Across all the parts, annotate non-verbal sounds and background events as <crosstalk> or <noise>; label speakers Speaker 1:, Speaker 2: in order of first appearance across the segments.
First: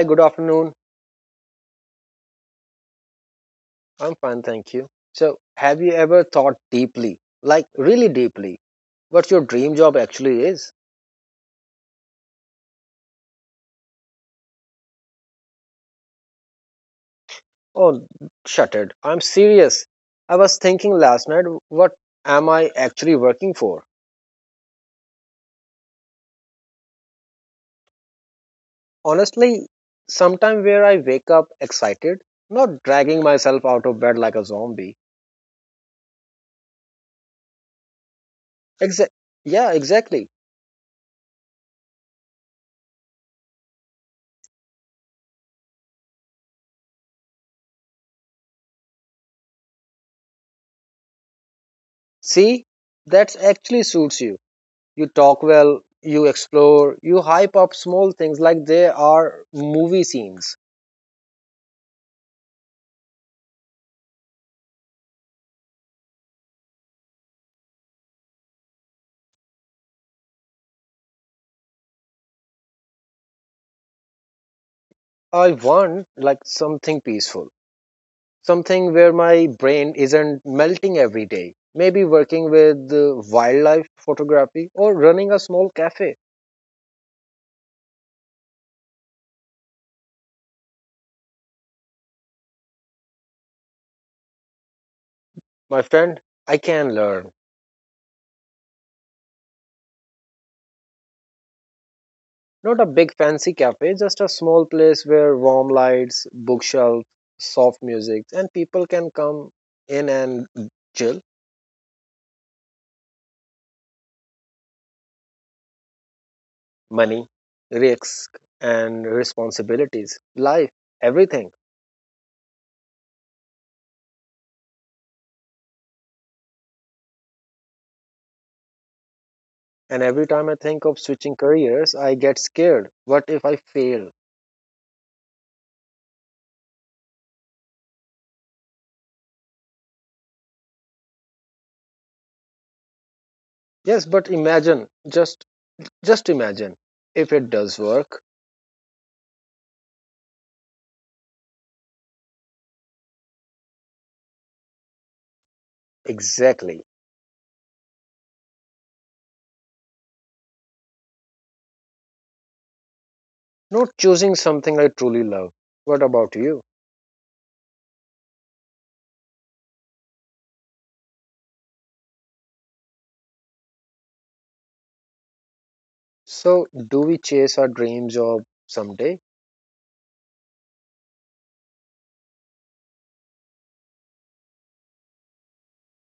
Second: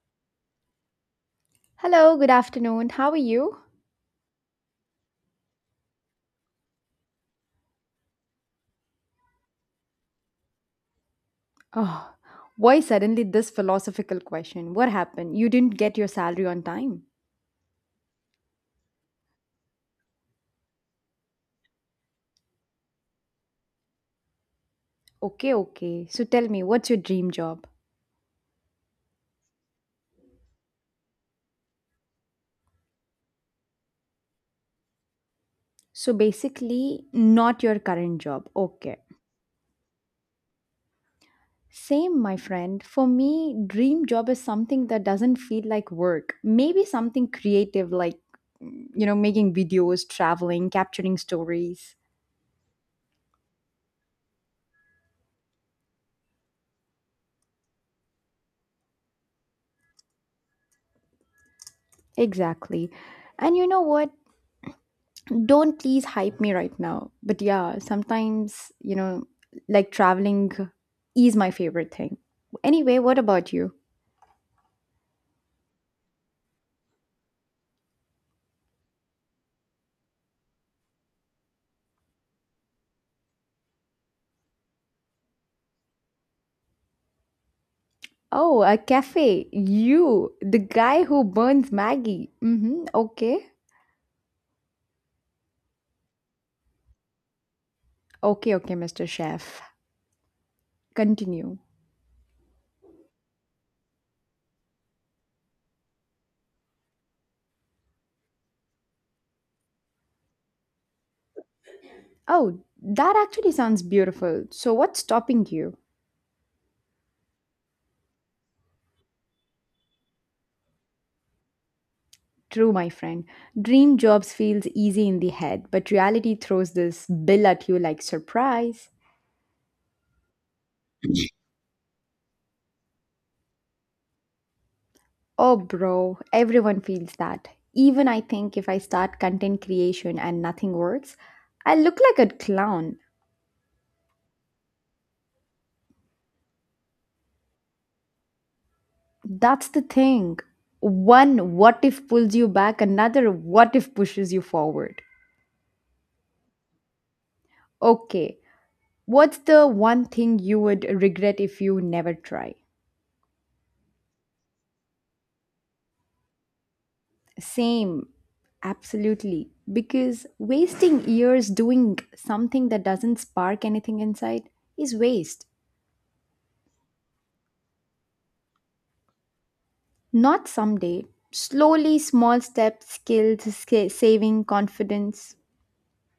Speaker 1: Hi, good afternoon.
Speaker 2: Hello, good afternoon. How are you?
Speaker 1: I'm fine, thank you. So, have you ever thought deeply, like really deeply, what your dream job actually is?
Speaker 2: Oh, why suddenly this philosophical question? What happened? You didn't get your salary on time.
Speaker 1: Oh, shuttered. I'm serious. I was thinking last night, what am I actually working for?
Speaker 2: Okay, okay. So tell me, what's your dream job?
Speaker 1: Honestly, sometime where I wake up excited, not dragging myself out of bed like a zombie.
Speaker 2: So basically, not your current job. Okay.
Speaker 1: Exa- yeah, exactly.
Speaker 2: Same, my friend. For me, dream job is something that doesn't feel like work. Maybe something creative like, making videos, traveling, capturing stories.
Speaker 1: See, that actually suits you. You talk well, you explore, you hype up small things like they are movie scenes.
Speaker 2: Exactly. And you know what? Don't please hype me right now. But yeah, sometimes, like traveling is my favorite thing. Anyway, what about you?
Speaker 1: I want like something peaceful, something where my brain isn't melting every day, maybe working with wildlife photography or running a small cafe.
Speaker 2: Oh, a cafe. You, the guy who burns Maggie. Mm-hmm. Okay.
Speaker 1: My friend, I can learn.
Speaker 2: Okay, okay, Mr. Chef. Continue.
Speaker 1: Not a big fancy cafe, just a small place where warm lights, bookshelves, soft music, and people can come in and chill.
Speaker 2: Oh, that actually sounds beautiful. So what's stopping you?
Speaker 1: Money, risk, and responsibilities, life, everything.
Speaker 2: True, my friend. Dream jobs feels easy in the head, but reality throws this bill at you like surprise.
Speaker 1: And every time I think of switching careers, I get scared. What if I fail?
Speaker 2: Oh, bro, everyone feels that. Even I think if I start content creation and nothing works, I look like a clown.
Speaker 1: Yes, but imagine, just imagine if it does work.
Speaker 2: That's the thing. One what if pulls you back, another what if pushes you forward.
Speaker 1: Exactly.
Speaker 2: Okay, what's the one thing you would regret if you never try?
Speaker 1: Not choosing something I truly love. What about you?
Speaker 2: Same, absolutely. Because wasting years doing something that doesn't spark anything inside is waste.
Speaker 1: So, do we chase our dreams of someday?
Speaker 2: Not someday. Slowly, small steps, skills, saving, confidence.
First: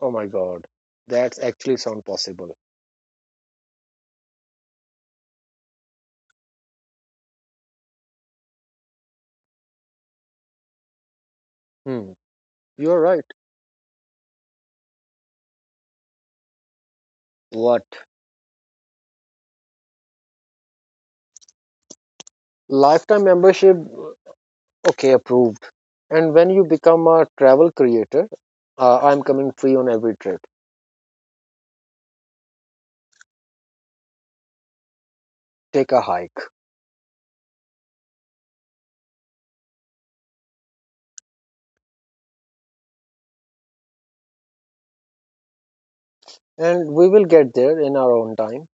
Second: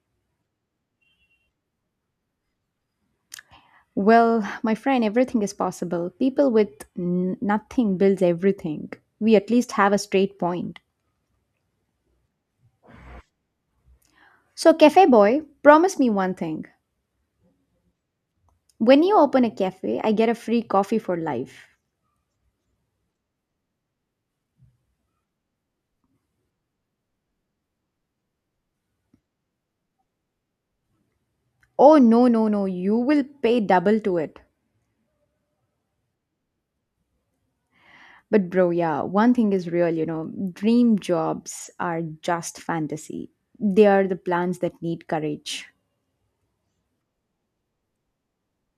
Speaker 1: Oh my god, that's actually sound possible.
Speaker 2: Well, my friend, everything is possible. People with nothing builds everything. We at least have a straight point.
Speaker 1: Hmm, you're right.
Speaker 2: So, cafe boy, promise me one thing.
Speaker 1: What?
Speaker 2: When you open a cafe, I get a free coffee for life.
Speaker 1: Lifetime membership. Okay, approved. And when you become a travel creator, I'm coming free on every trip.
Speaker 2: Oh, no, no, no. You will pay double to it.
Speaker 1: Take a hike.
Speaker 2: But, bro, yeah, one thing is real, dream jobs are just fantasy. They are the plans that need courage.
Speaker 1: And we will get there in our own time.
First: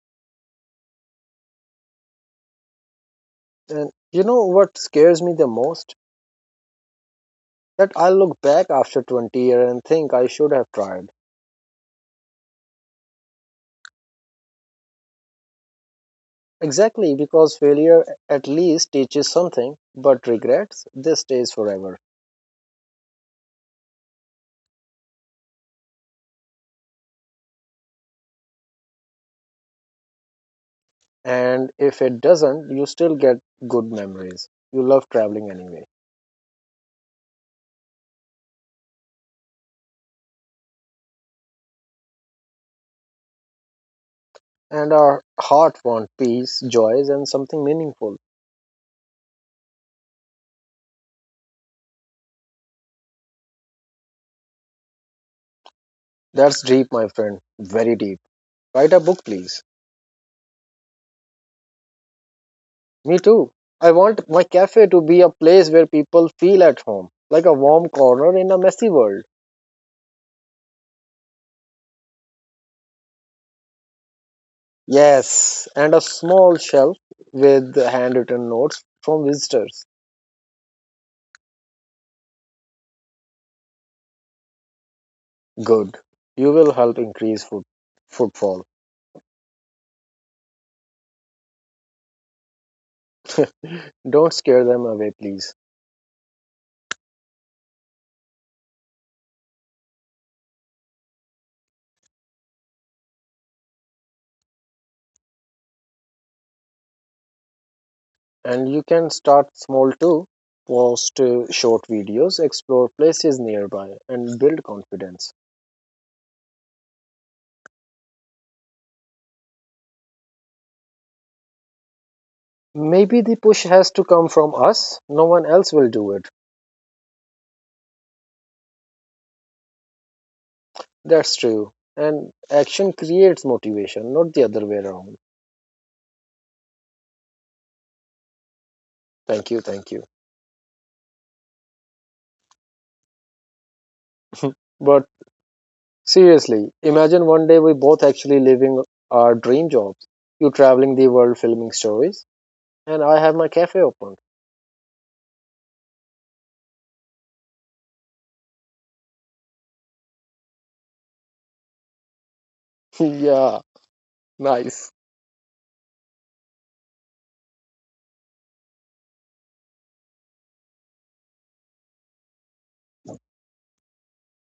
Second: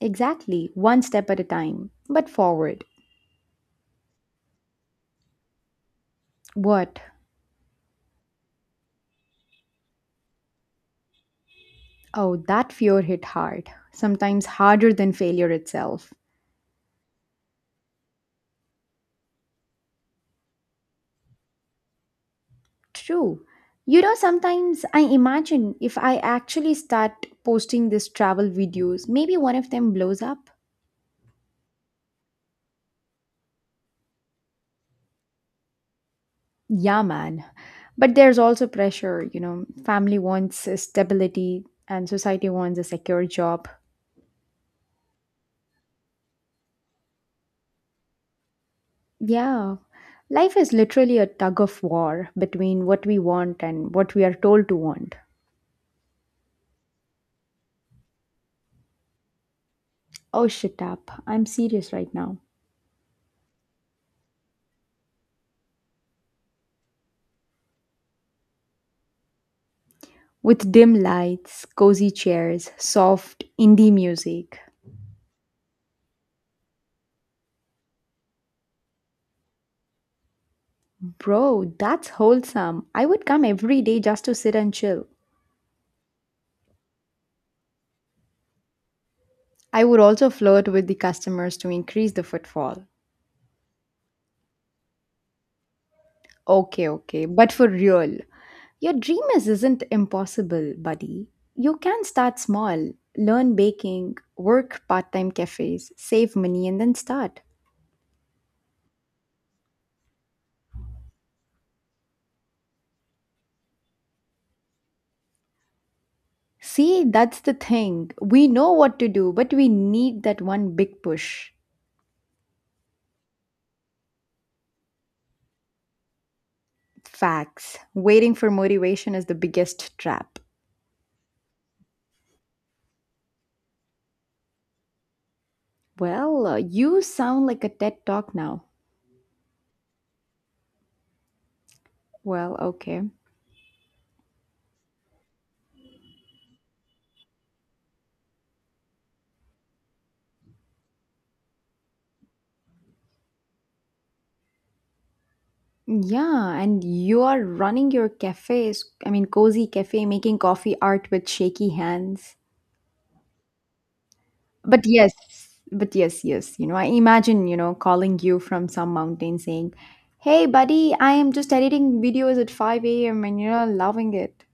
Speaker 2: Exactly, one step at a time, but forward.
Speaker 1: And you know what scares me the most?
Speaker 2: What?
Speaker 1: That I'll look back after 20 years and think I should have tried.
Speaker 2: Oh, that fear hit hard, sometimes harder than failure itself.
Speaker 1: Exactly, because failure at least teaches something, but regrets, they stays forever.
Speaker 2: True. Sometimes I imagine if I actually start posting these travel videos, maybe one of them blows up.
Speaker 1: And if it doesn't, you still get good memories. You love traveling anyway.
Speaker 2: Yeah, man. But there's also pressure, family wants a stability and society wants a secure job.
Speaker 1: And our heart want peace, joys, and something meaningful.
Speaker 2: Yeah. Life is literally a tug of war between what we want and what we are told to want.
Speaker 1: That's deep, my friend. Very deep. Write a book, please.
Speaker 2: Oh, shut up. I'm serious right now.
Speaker 1: Me too. I want my cafe to be a place where people feel at home, like a warm corner in a messy world.
Speaker 2: With dim lights, cozy chairs, soft indie music.
Speaker 1: Yes, and a small shelf with handwritten notes from visitors.
Speaker 2: Bro, that's wholesome. I would come every day just to sit and chill.
Speaker 1: Good. You will help increase footfall.
Speaker 2: I would also flirt with the customers to increase the footfall.
Speaker 1: Don't scare them away, please.
Speaker 2: Okay, okay, but for real, your dream isn't impossible, buddy. You can start small, learn baking, work part time cafes, save money, and then start.
Speaker 1: And you can start small too. Post short videos, explore places nearby, and build confidence.
Speaker 2: See, that's the thing. We know what to do, but we need that one big push.
Speaker 1: Maybe the push has to come from us. No one else will do it.
Speaker 2: Facts. Waiting for motivation is the biggest trap.
Speaker 1: That's true. And action creates motivation, not the other way around.
Speaker 2: Well, you sound like a TED talk now.
Speaker 1: Thank you, thank you.
Speaker 2: Well, okay.
Speaker 1: But seriously, imagine one day we both actually living our dream jobs. You traveling the world filming stories, and I have my cafe open.
Speaker 2: Yeah, and you are running your cafes, I mean, cozy cafe, making coffee art with shaky hands.
Speaker 1: <laughs> Yeah,
Speaker 2: But
Speaker 1: nice.
Speaker 2: yes, but yes. I imagine, calling you from some mountain saying, Hey, buddy, I am just editing videos at 5 a.m. and you're loving it.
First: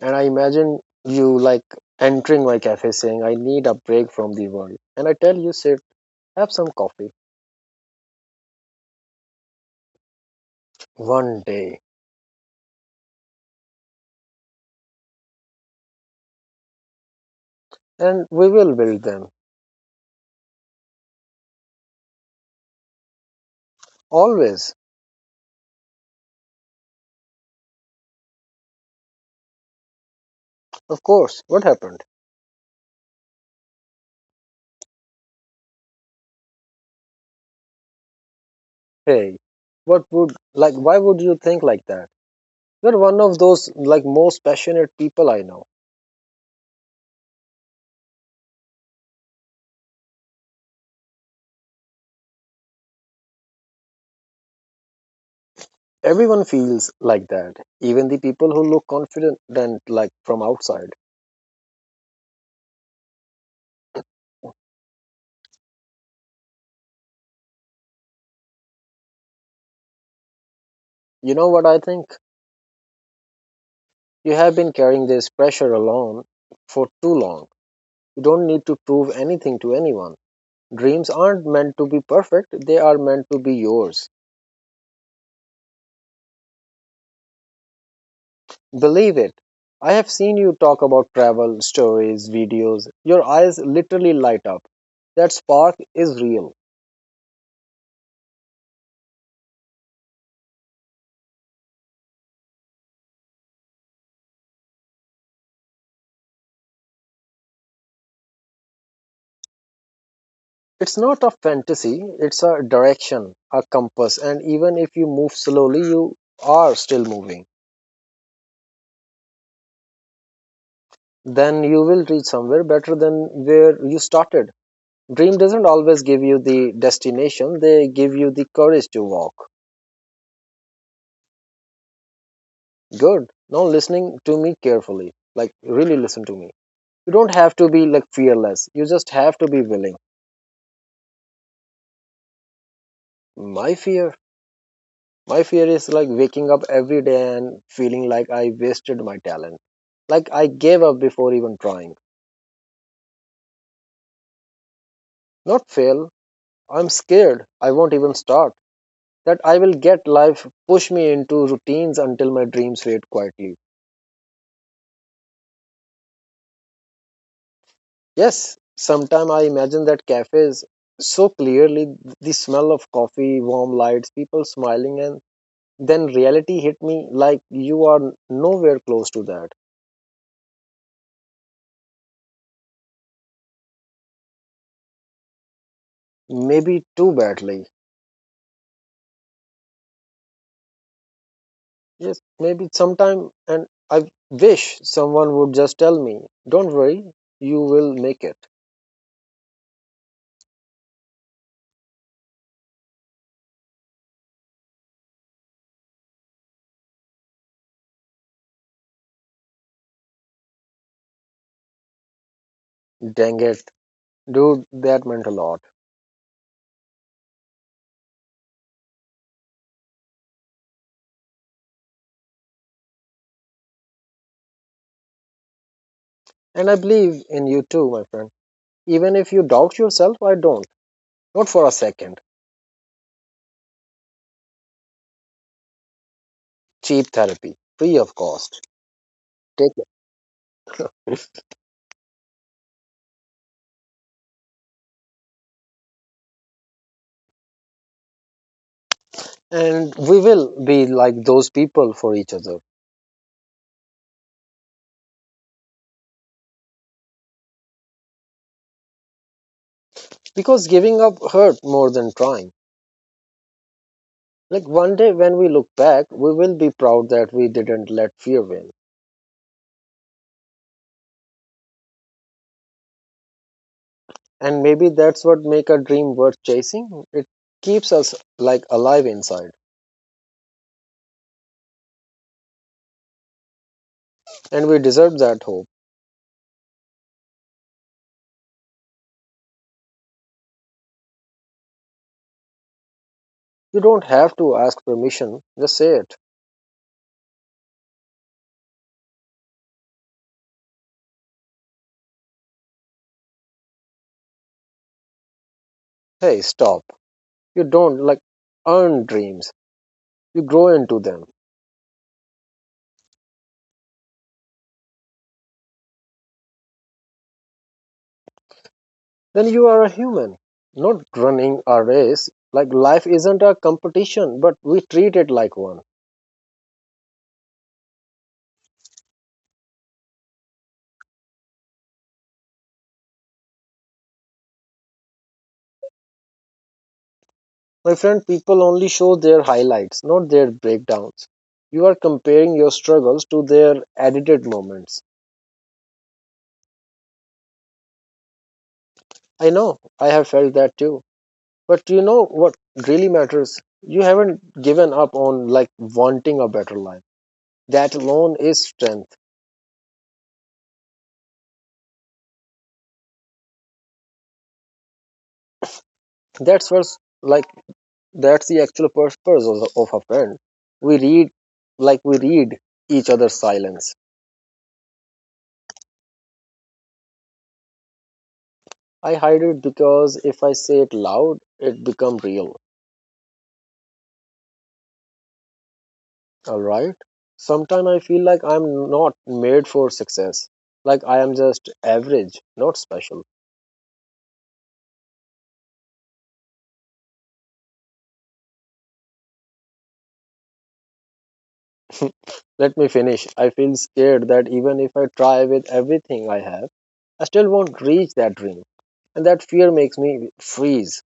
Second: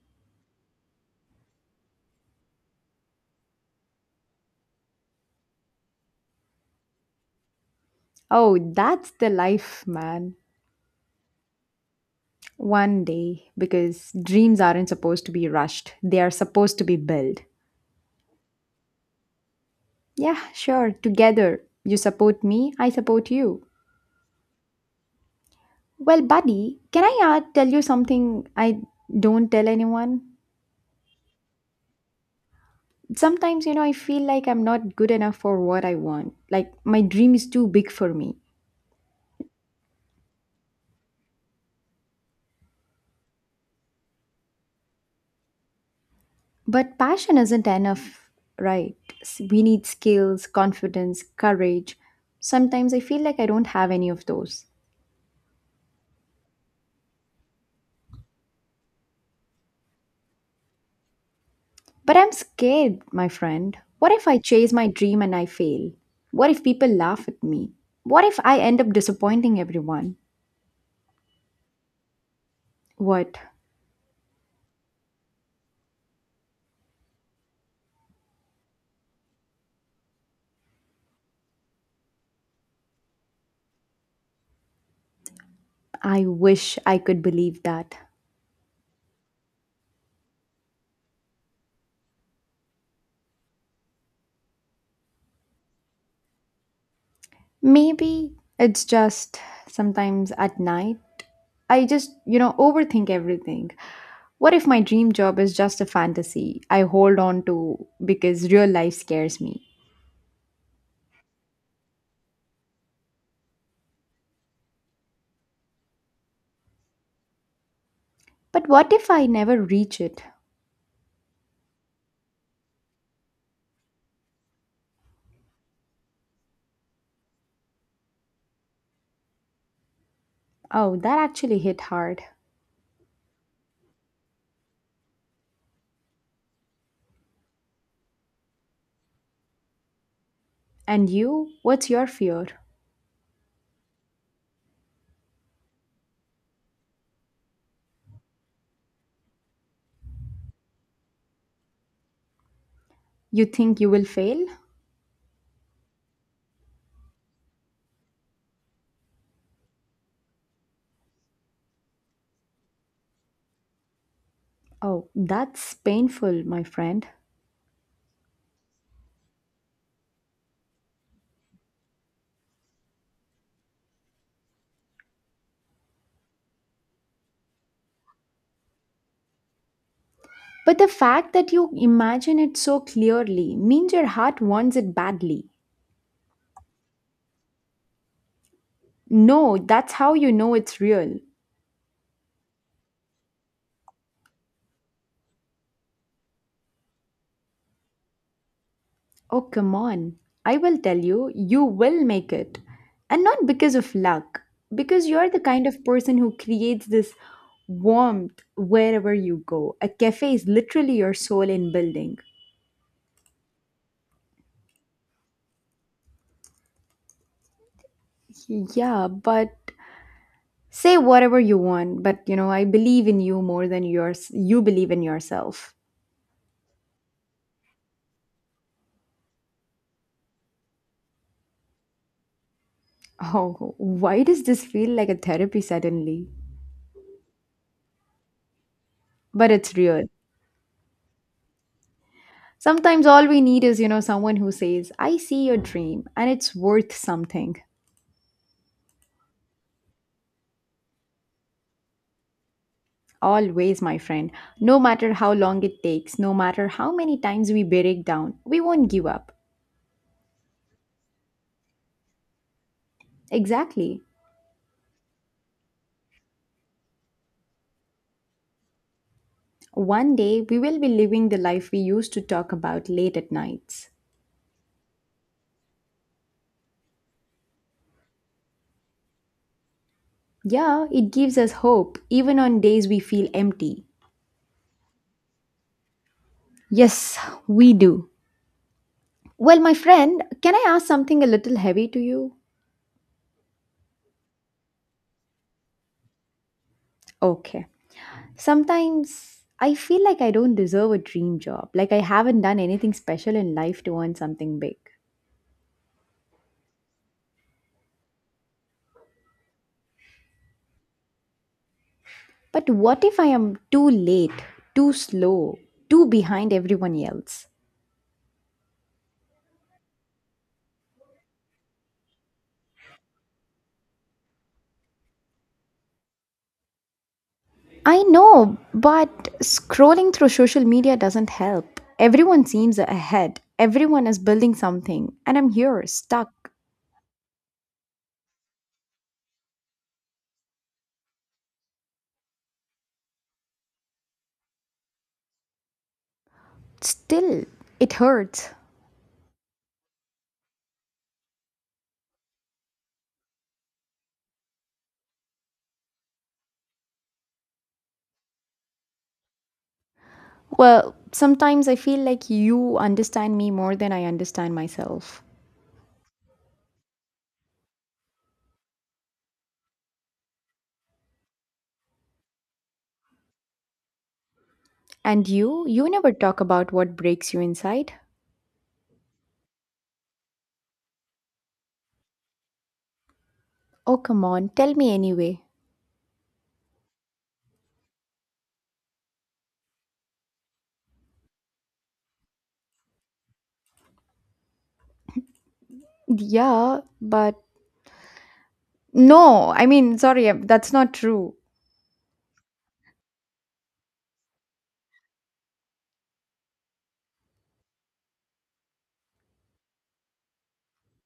Speaker 1: And I imagine you like entering my cafe saying, I need a break from the world. And I tell you, sit, have some coffee.
Speaker 2: Oh, that's the life, man.
Speaker 1: One day.
Speaker 2: One day, because dreams aren't supposed to be rushed, they are supposed to be built.
Speaker 1: And we will build them.
Speaker 2: Yeah, sure, together. You support me, I support you.
Speaker 1: Always.
Speaker 2: Well, buddy, can I tell you something I don't tell anyone?
Speaker 1: Of course, what happened?
Speaker 2: Sometimes, I feel like I'm not good enough for what I want. Like, my dream is too big for me.
Speaker 1: Hey, what would, like, why would you think like that? You're one of those, like, most passionate people I know.
Speaker 2: But passion isn't enough, right? We need skills, confidence, courage. Sometimes I feel like I don't have any of those.
Speaker 1: Everyone feels like that, even the people who look confident, and like, from outside.
Speaker 2: But I'm scared, my friend. What if I chase my dream and I fail? What if people laugh at me? What if I end up disappointing everyone?
Speaker 1: You know what I think?
Speaker 2: What?
Speaker 1: You have been carrying this pressure alone for too long. You don't need to prove anything to anyone. Dreams aren't meant to be perfect, they are meant to be yours.
Speaker 2: I wish I could believe that.
Speaker 1: Believe it. I have seen you talk about travel, stories, videos. Your eyes literally light up. That spark is real.
Speaker 2: Maybe it's just sometimes at night. I just, overthink everything. What if my dream job is just a fantasy I hold on to because real life scares me?
Speaker 1: It's not a fantasy, it's a direction, a compass, and even if you move slowly, you are still moving.
Speaker 2: But what if I never reach it?
Speaker 1: Then you will reach somewhere better than where you started. Dream doesn't always give you the destination, they give you the courage to walk.
Speaker 2: Oh, that actually hit hard.
Speaker 1: Good. Now listening to me carefully. Like really listen to me. You don't have to be like fearless. You just have to be willing.
Speaker 2: And you? What's your fear?
Speaker 1: My fear, my fear is like waking up every day and feeling like I wasted my talent, like I gave up before even trying.
Speaker 2: You think you will fail?
Speaker 1: Not fail, I'm scared, I won't even start, that I will get life push me into routines until my dreams fade quietly.
Speaker 2: Oh, that's painful, my friend.
Speaker 1: Yes, sometime I imagine that cafes so clearly, the smell of coffee, warm lights, people smiling, and then reality hit me like you are nowhere close to that,
Speaker 2: But the fact that you imagine it so clearly means your heart wants it badly.
Speaker 1: maybe too badly.
Speaker 2: No, that's how you know it's real.
Speaker 1: Yes, maybe sometime, and I wish someone would just tell me, don't worry, you will make it.
Speaker 2: Oh, come on. I will tell you, you will make it. And not because of luck, because you're the kind of person who creates this warmth wherever you go. A cafe is literally your soul in building.
Speaker 1: Dang it, dude, that meant a lot.
Speaker 2: Yeah, but say whatever you want, but I believe in you more than yours you believe in yourself. <laughs>
Speaker 1: And I believe in you too, my friend. Even if you doubt yourself, I don't. Not for a second.
Speaker 2: Oh, why does this feel like a therapy suddenly?
Speaker 1: Cheap therapy, free of cost.
Speaker 2: But
Speaker 1: Take
Speaker 2: it's
Speaker 1: it.
Speaker 2: real. Sometimes all we need is, someone who says, I see your dream and it's worth something.
Speaker 1: And we will be like those people for each other.
Speaker 2: Always, my friend. No matter how long it takes, no matter how many times we break down, we won't give up.
Speaker 1: Because giving up hurt more than trying.
Speaker 2: Exactly.
Speaker 1: Like one day when we look back, we will be proud that we didn't let fear win.
Speaker 2: One day, we will be living the life we used to talk about late at nights.
Speaker 1: And maybe that's what make a dream worth chasing, it keeps us like alive inside.
Speaker 2: Yeah, it gives us hope even on days we feel empty.
Speaker 1: And we deserve that hope.
Speaker 2: Yes, we do. Well, my friend, can I ask something a little heavy to you?
Speaker 1: You don't have to ask permission, just say it.
Speaker 2: Okay. Sometimes I feel like I don't deserve a dream job, like I haven't done anything special in life to earn something big.
Speaker 1: Hey, stop. You don't like earn dreams, you grow into them.
Speaker 2: But what if I am too late, too slow, too behind everyone else?
Speaker 1: Then you are a human, not running a race. Like life isn't a competition, but we treat it like one.
Speaker 2: I know, but scrolling through social media doesn't help. Everyone seems ahead, everyone is building something, and I'm here, stuck.
Speaker 1: My friend, people only show their highlights, not their breakdowns. You are comparing your struggles to their edited moments.
Speaker 2: Still, it hurts.
Speaker 1: I know, I have felt that too. But you know what really matters? You haven't given up on like wanting a better life. That alone is strength.
Speaker 2: Well, sometimes I feel like you understand me more than I understand myself.
Speaker 1: That's what's like, that's the actual purpose of, a friend. We read, like we read each other's silence.
Speaker 2: And you never talk about what breaks you inside.
Speaker 1: I hide it because if I say it loud, it become real.
Speaker 2: Oh, come on, tell me anyway.
Speaker 1: All right. Sometimes I feel like I'm not made for success. Like I am just average, not special.
Speaker 2: Yeah, but no, I mean, sorry, that's not true.
Speaker 1: Let me finish. I feel scared that even if I try with everything I have, I still won't reach that dream. And that fear makes me freeze.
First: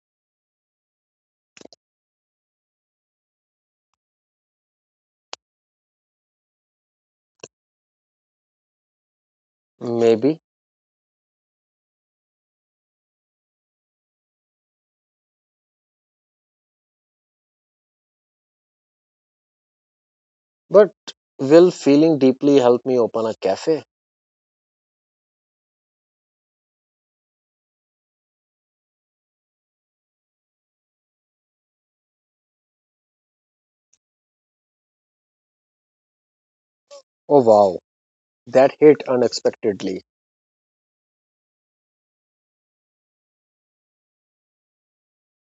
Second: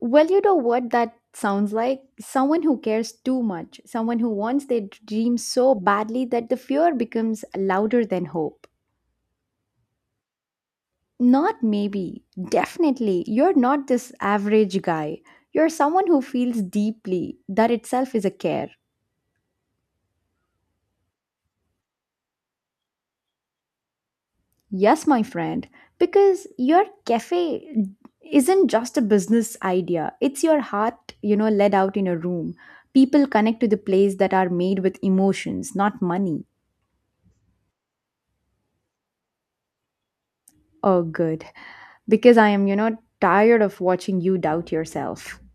Speaker 2: Well, you know what that sounds like? Someone who cares too much, someone who wants their dream so badly that the fear becomes louder than hope.
Speaker 1: Maybe.
Speaker 2: Not maybe, definitely. You're not this average guy. You're someone who feels deeply. That itself is a care.
Speaker 1: But will feeling deeply help me open a cafe?
Speaker 2: Yes, my friend, because your cafe isn't just a business idea, it's your heart, let out in a room. People connect to the place that are made with emotions, not money.
Speaker 1: Oh wow, that hit unexpectedly.
Speaker 2: Oh, good. Because I am, tired of watching you doubt yourself. <laughs>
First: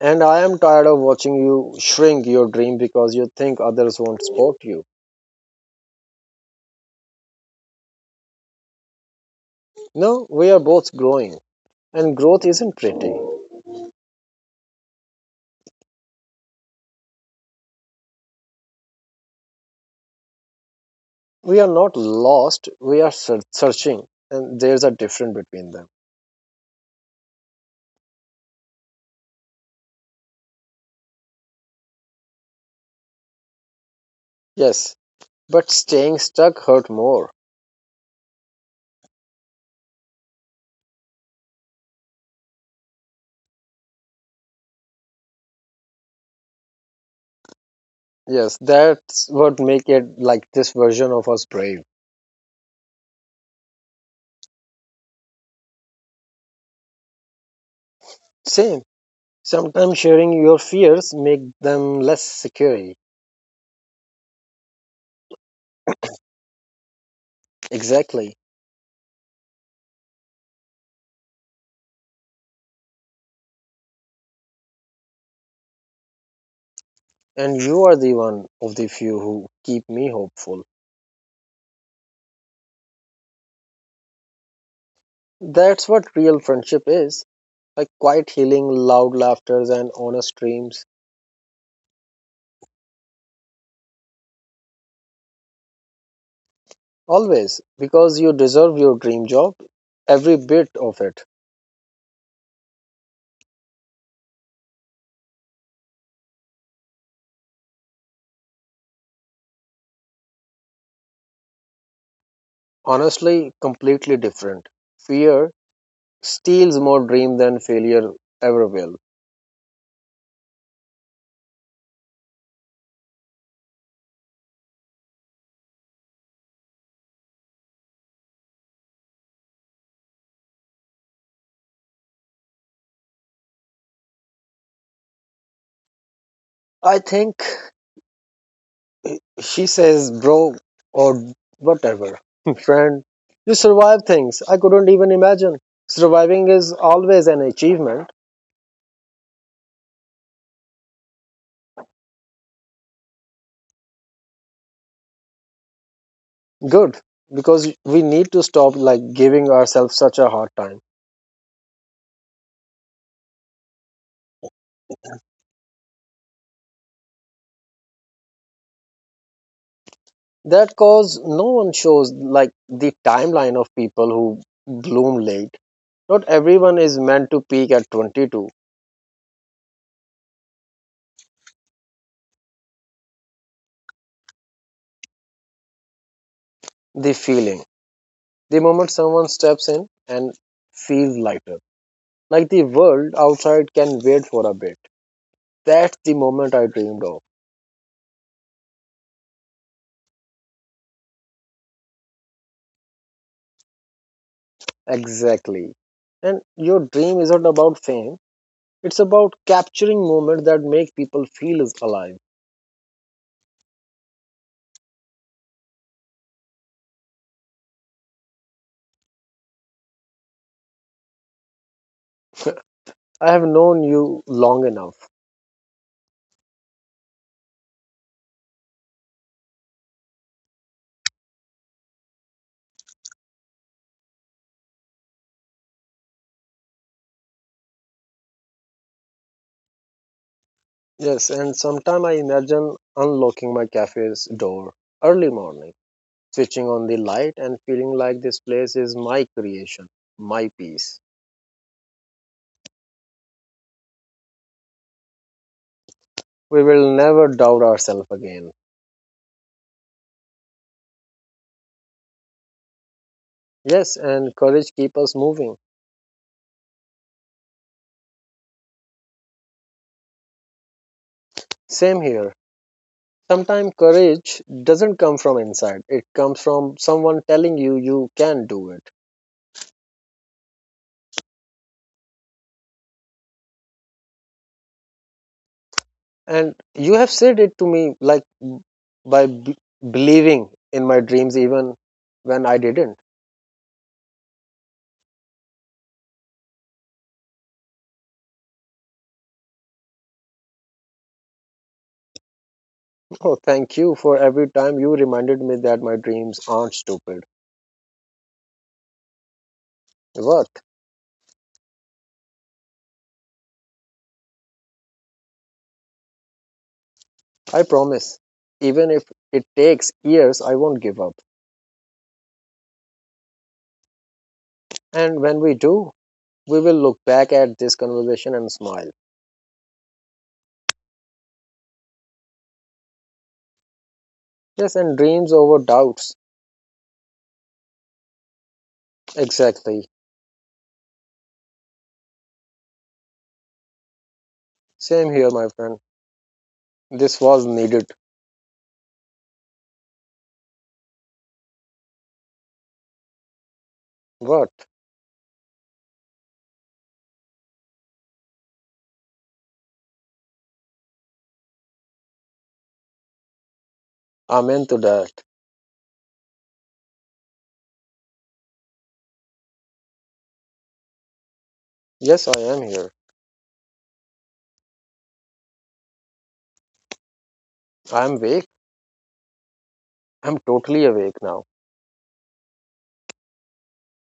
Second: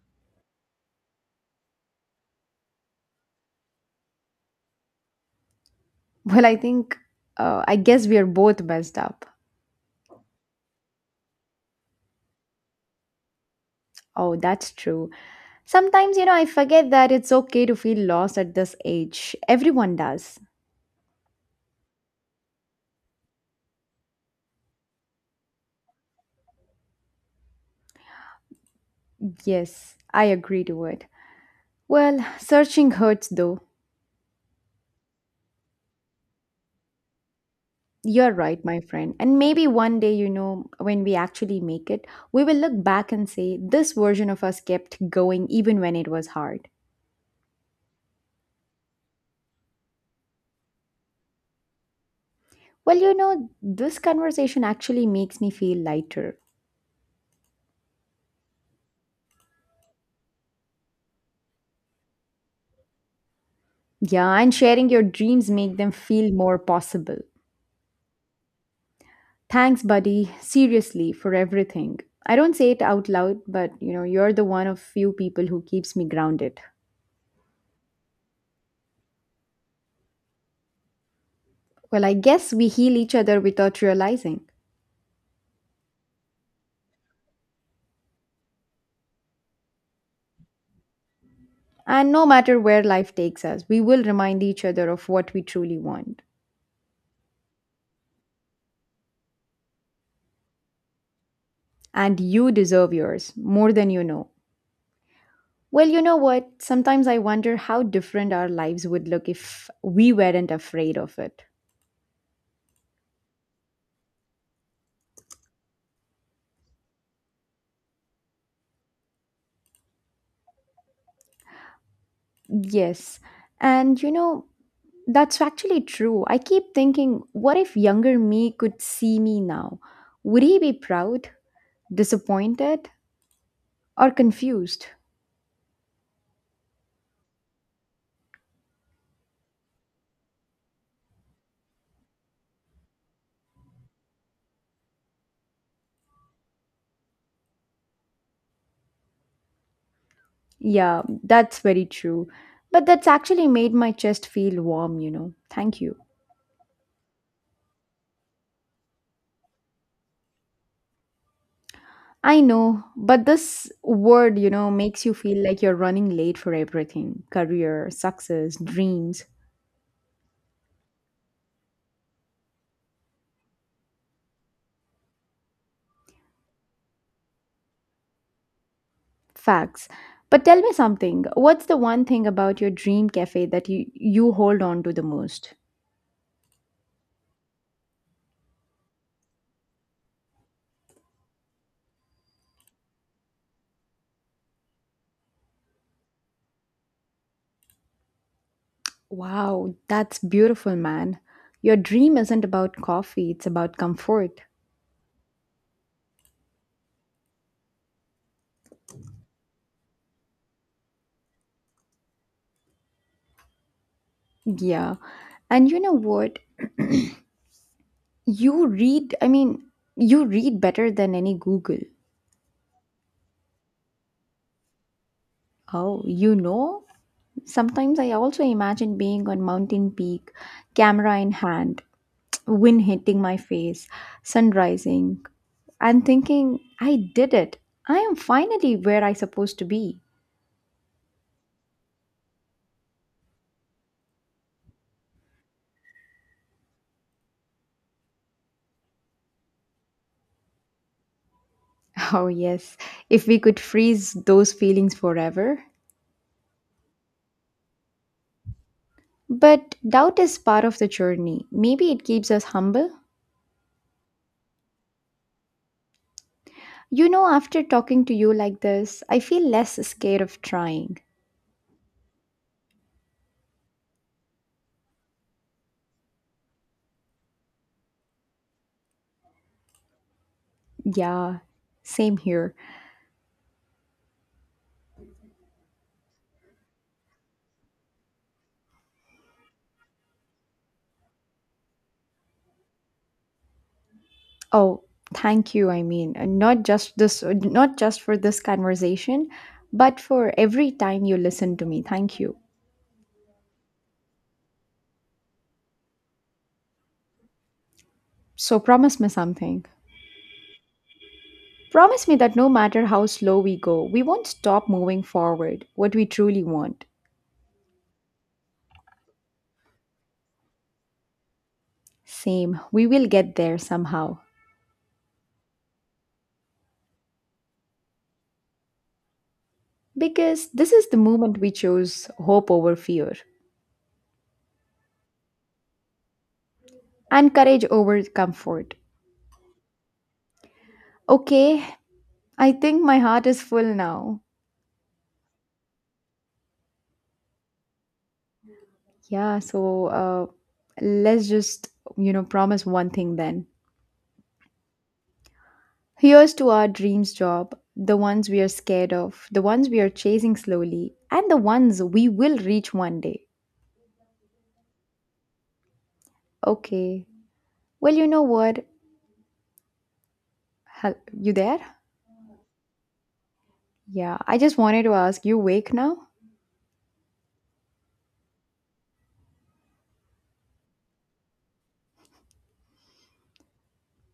Speaker 1: And I am tired of watching you shrink your dream because you think others won't support you.
Speaker 2: Well, I think, I guess we are both messed up.
Speaker 1: No, we are both growing. And growth isn't pretty.
Speaker 2: Oh, that's true. Sometimes, I forget that it's okay to feel lost at this age. Everyone does.
Speaker 1: We are not lost, we are searching. And there's a difference between them.
Speaker 2: Yes, I agree to it. Well, searching hurts though.
Speaker 1: Yes, but staying stuck hurt more.
Speaker 2: You're right, my friend. And maybe one day, when we actually make it, we will look back and say, this version of us kept going even when it was hard.
Speaker 1: Yes, that's what make it like this version of us brave.
Speaker 2: Well, this conversation actually makes me feel lighter.
Speaker 1: Same. Sometimes sharing your fears make them less scary.
Speaker 2: Yeah, and sharing your dreams make them feel more possible.
Speaker 1: Exactly.
Speaker 2: Thanks, buddy, seriously, for everything. I don't say it out loud, but you're the one of few people who keeps me grounded.
Speaker 1: And you are the one of the few who keep me hopeful.
Speaker 2: Well, I guess we heal each other without realizing.
Speaker 1: That's what real friendship is. Like quiet healing, loud laughters and honest dreams.
Speaker 2: And no matter where life takes us, we will remind each other of what we truly want.
Speaker 1: Always. Because you deserve your dream job. Every bit of it.
Speaker 2: And you deserve yours more than you know. Well, you know what? Sometimes I wonder how different our lives would look if we weren't afraid of it.
Speaker 1: Honestly, completely different. Fear steals more dream than failure ever will.
Speaker 2: Yes. And that's actually true. I keep thinking, what if younger me could see me now? Would he be proud, disappointed, or confused?
Speaker 1: I think she says, bro, or whatever. <laughs> Friend, you survive things I couldn't even imagine. Surviving is always an achievement.
Speaker 2: Yeah, that's very true. But that's actually made my chest feel warm. Thank you.
Speaker 1: Good, because we need to stop like giving ourselves such a hard time.
Speaker 2: I know, but this word, makes you feel like you're running late for everything career, success, dreams,
Speaker 1: That cause no one shows like the timeline of people who bloom late. Not everyone is meant to peak at 22.
Speaker 2: facts. But tell me something what's the one thing about your dream cafe that you hold on to the most?
Speaker 1: The feeling, the moment someone steps in and feels lighter, like the world outside can wait for a bit. That's the moment I dreamed of.
Speaker 2: Wow, that's beautiful, man. Your dream isn't about coffee, it's about comfort.
Speaker 1: Exactly. And your dream isn't about fame, it's about capturing moments that make people feel is alive.
Speaker 2: Yeah. And you know what? I mean, you read better than any Google.
Speaker 1: I have known you long enough.
Speaker 2: Oh, you know? Sometimes I also imagine being on mountain peak, camera in hand, <tsk> wind hitting my face, sun rising, and thinking, I did it. I am finally where I supposed to be.
Speaker 1: Yes, and sometime I imagine unlocking my cafe's door early morning, switching on the light and feeling like this place is my creation, my peace.
Speaker 2: <laughs> Oh yes, if we could freeze those feelings forever.
Speaker 1: We will never doubt ourselves again.
Speaker 2: But doubt is part of the journey. Maybe it keeps us humble.
Speaker 1: Yes, and courage keep us moving.
Speaker 2: After talking to you like this, I feel less scared of trying.
Speaker 1: Same here. Sometimes courage doesn't come from inside, it comes from someone telling you you can do it.
Speaker 2: Yeah, same here.
Speaker 1: And you have said it to me like by believing in my dreams even when I didn't.
Speaker 2: Oh, thank you. I mean, not just for this conversation, but for every time you listen to me. Thank you.
Speaker 1: <laughs> Oh, thank you for every time you reminded me that my dreams aren't stupid.
Speaker 2: So promise me something.
Speaker 1: Worth,
Speaker 2: Promise me that no matter how slow we go, we won't stop moving forward what we truly want.
Speaker 1: I promise. Even if it takes years, I won't give up.
Speaker 2: Same, we will get there somehow.
Speaker 1: And when we do, we will look back at this conversation and smile.
Speaker 2: Because this is the moment we chose hope over fear
Speaker 1: Yes, and dreams over doubts.
Speaker 2: and courage over comfort.
Speaker 1: Exactly.
Speaker 2: Okay, I think my heart is full now.
Speaker 1: Same here, my friend. This was needed.
Speaker 2: Yeah, so let's just, promise one thing then.
Speaker 1: What?
Speaker 2: Here's to our dreams job, the ones we are scared of, the ones we are chasing slowly, and the ones we will reach one day.
Speaker 1: Amen to that.
Speaker 2: Okay. Well, you know what? You there?
Speaker 1: Yes, I am here.
Speaker 2: Yeah, I just wanted to ask, you awake now?
Speaker 1: I am awake. I'm totally awake now.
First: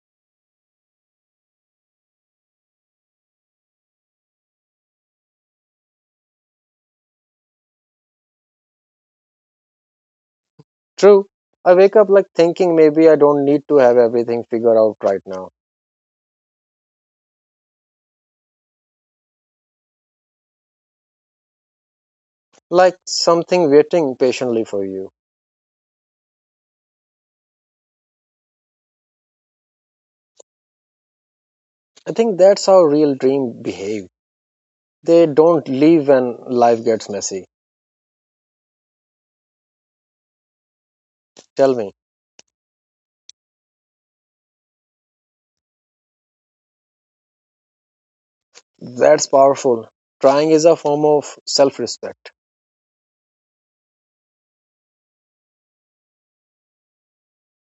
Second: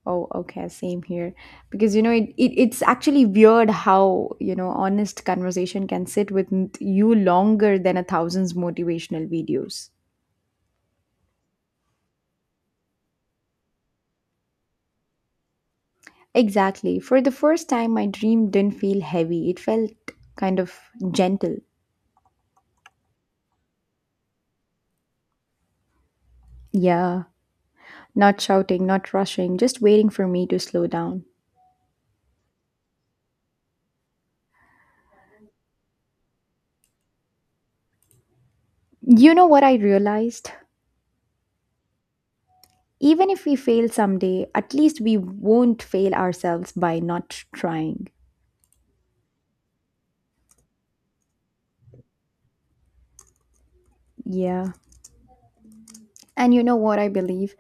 Speaker 2: Oh, okay, same here. Because, it's actually weird how, honest conversation can sit with you longer than a thousand's motivational videos.
Speaker 1: True. I wake up like thinking maybe I don't need to have everything figured out right now.
Speaker 2: Exactly. For the first time, my dream didn't feel heavy. It felt kind of gentle.
Speaker 1: Like something waiting patiently for you.
Speaker 2: Yeah. Not shouting, not rushing, just waiting for me to slow down.
Speaker 1: I think that's how real dreams behave. They don't leave when life gets messy.
Speaker 2: You know what I realized?
Speaker 1: Tell me.
Speaker 2: Even if we fail someday, at least we won't fail ourselves by not trying.
Speaker 1: That's powerful. Trying is a form of self respect.
Speaker 2: Yeah. And you know what I believe?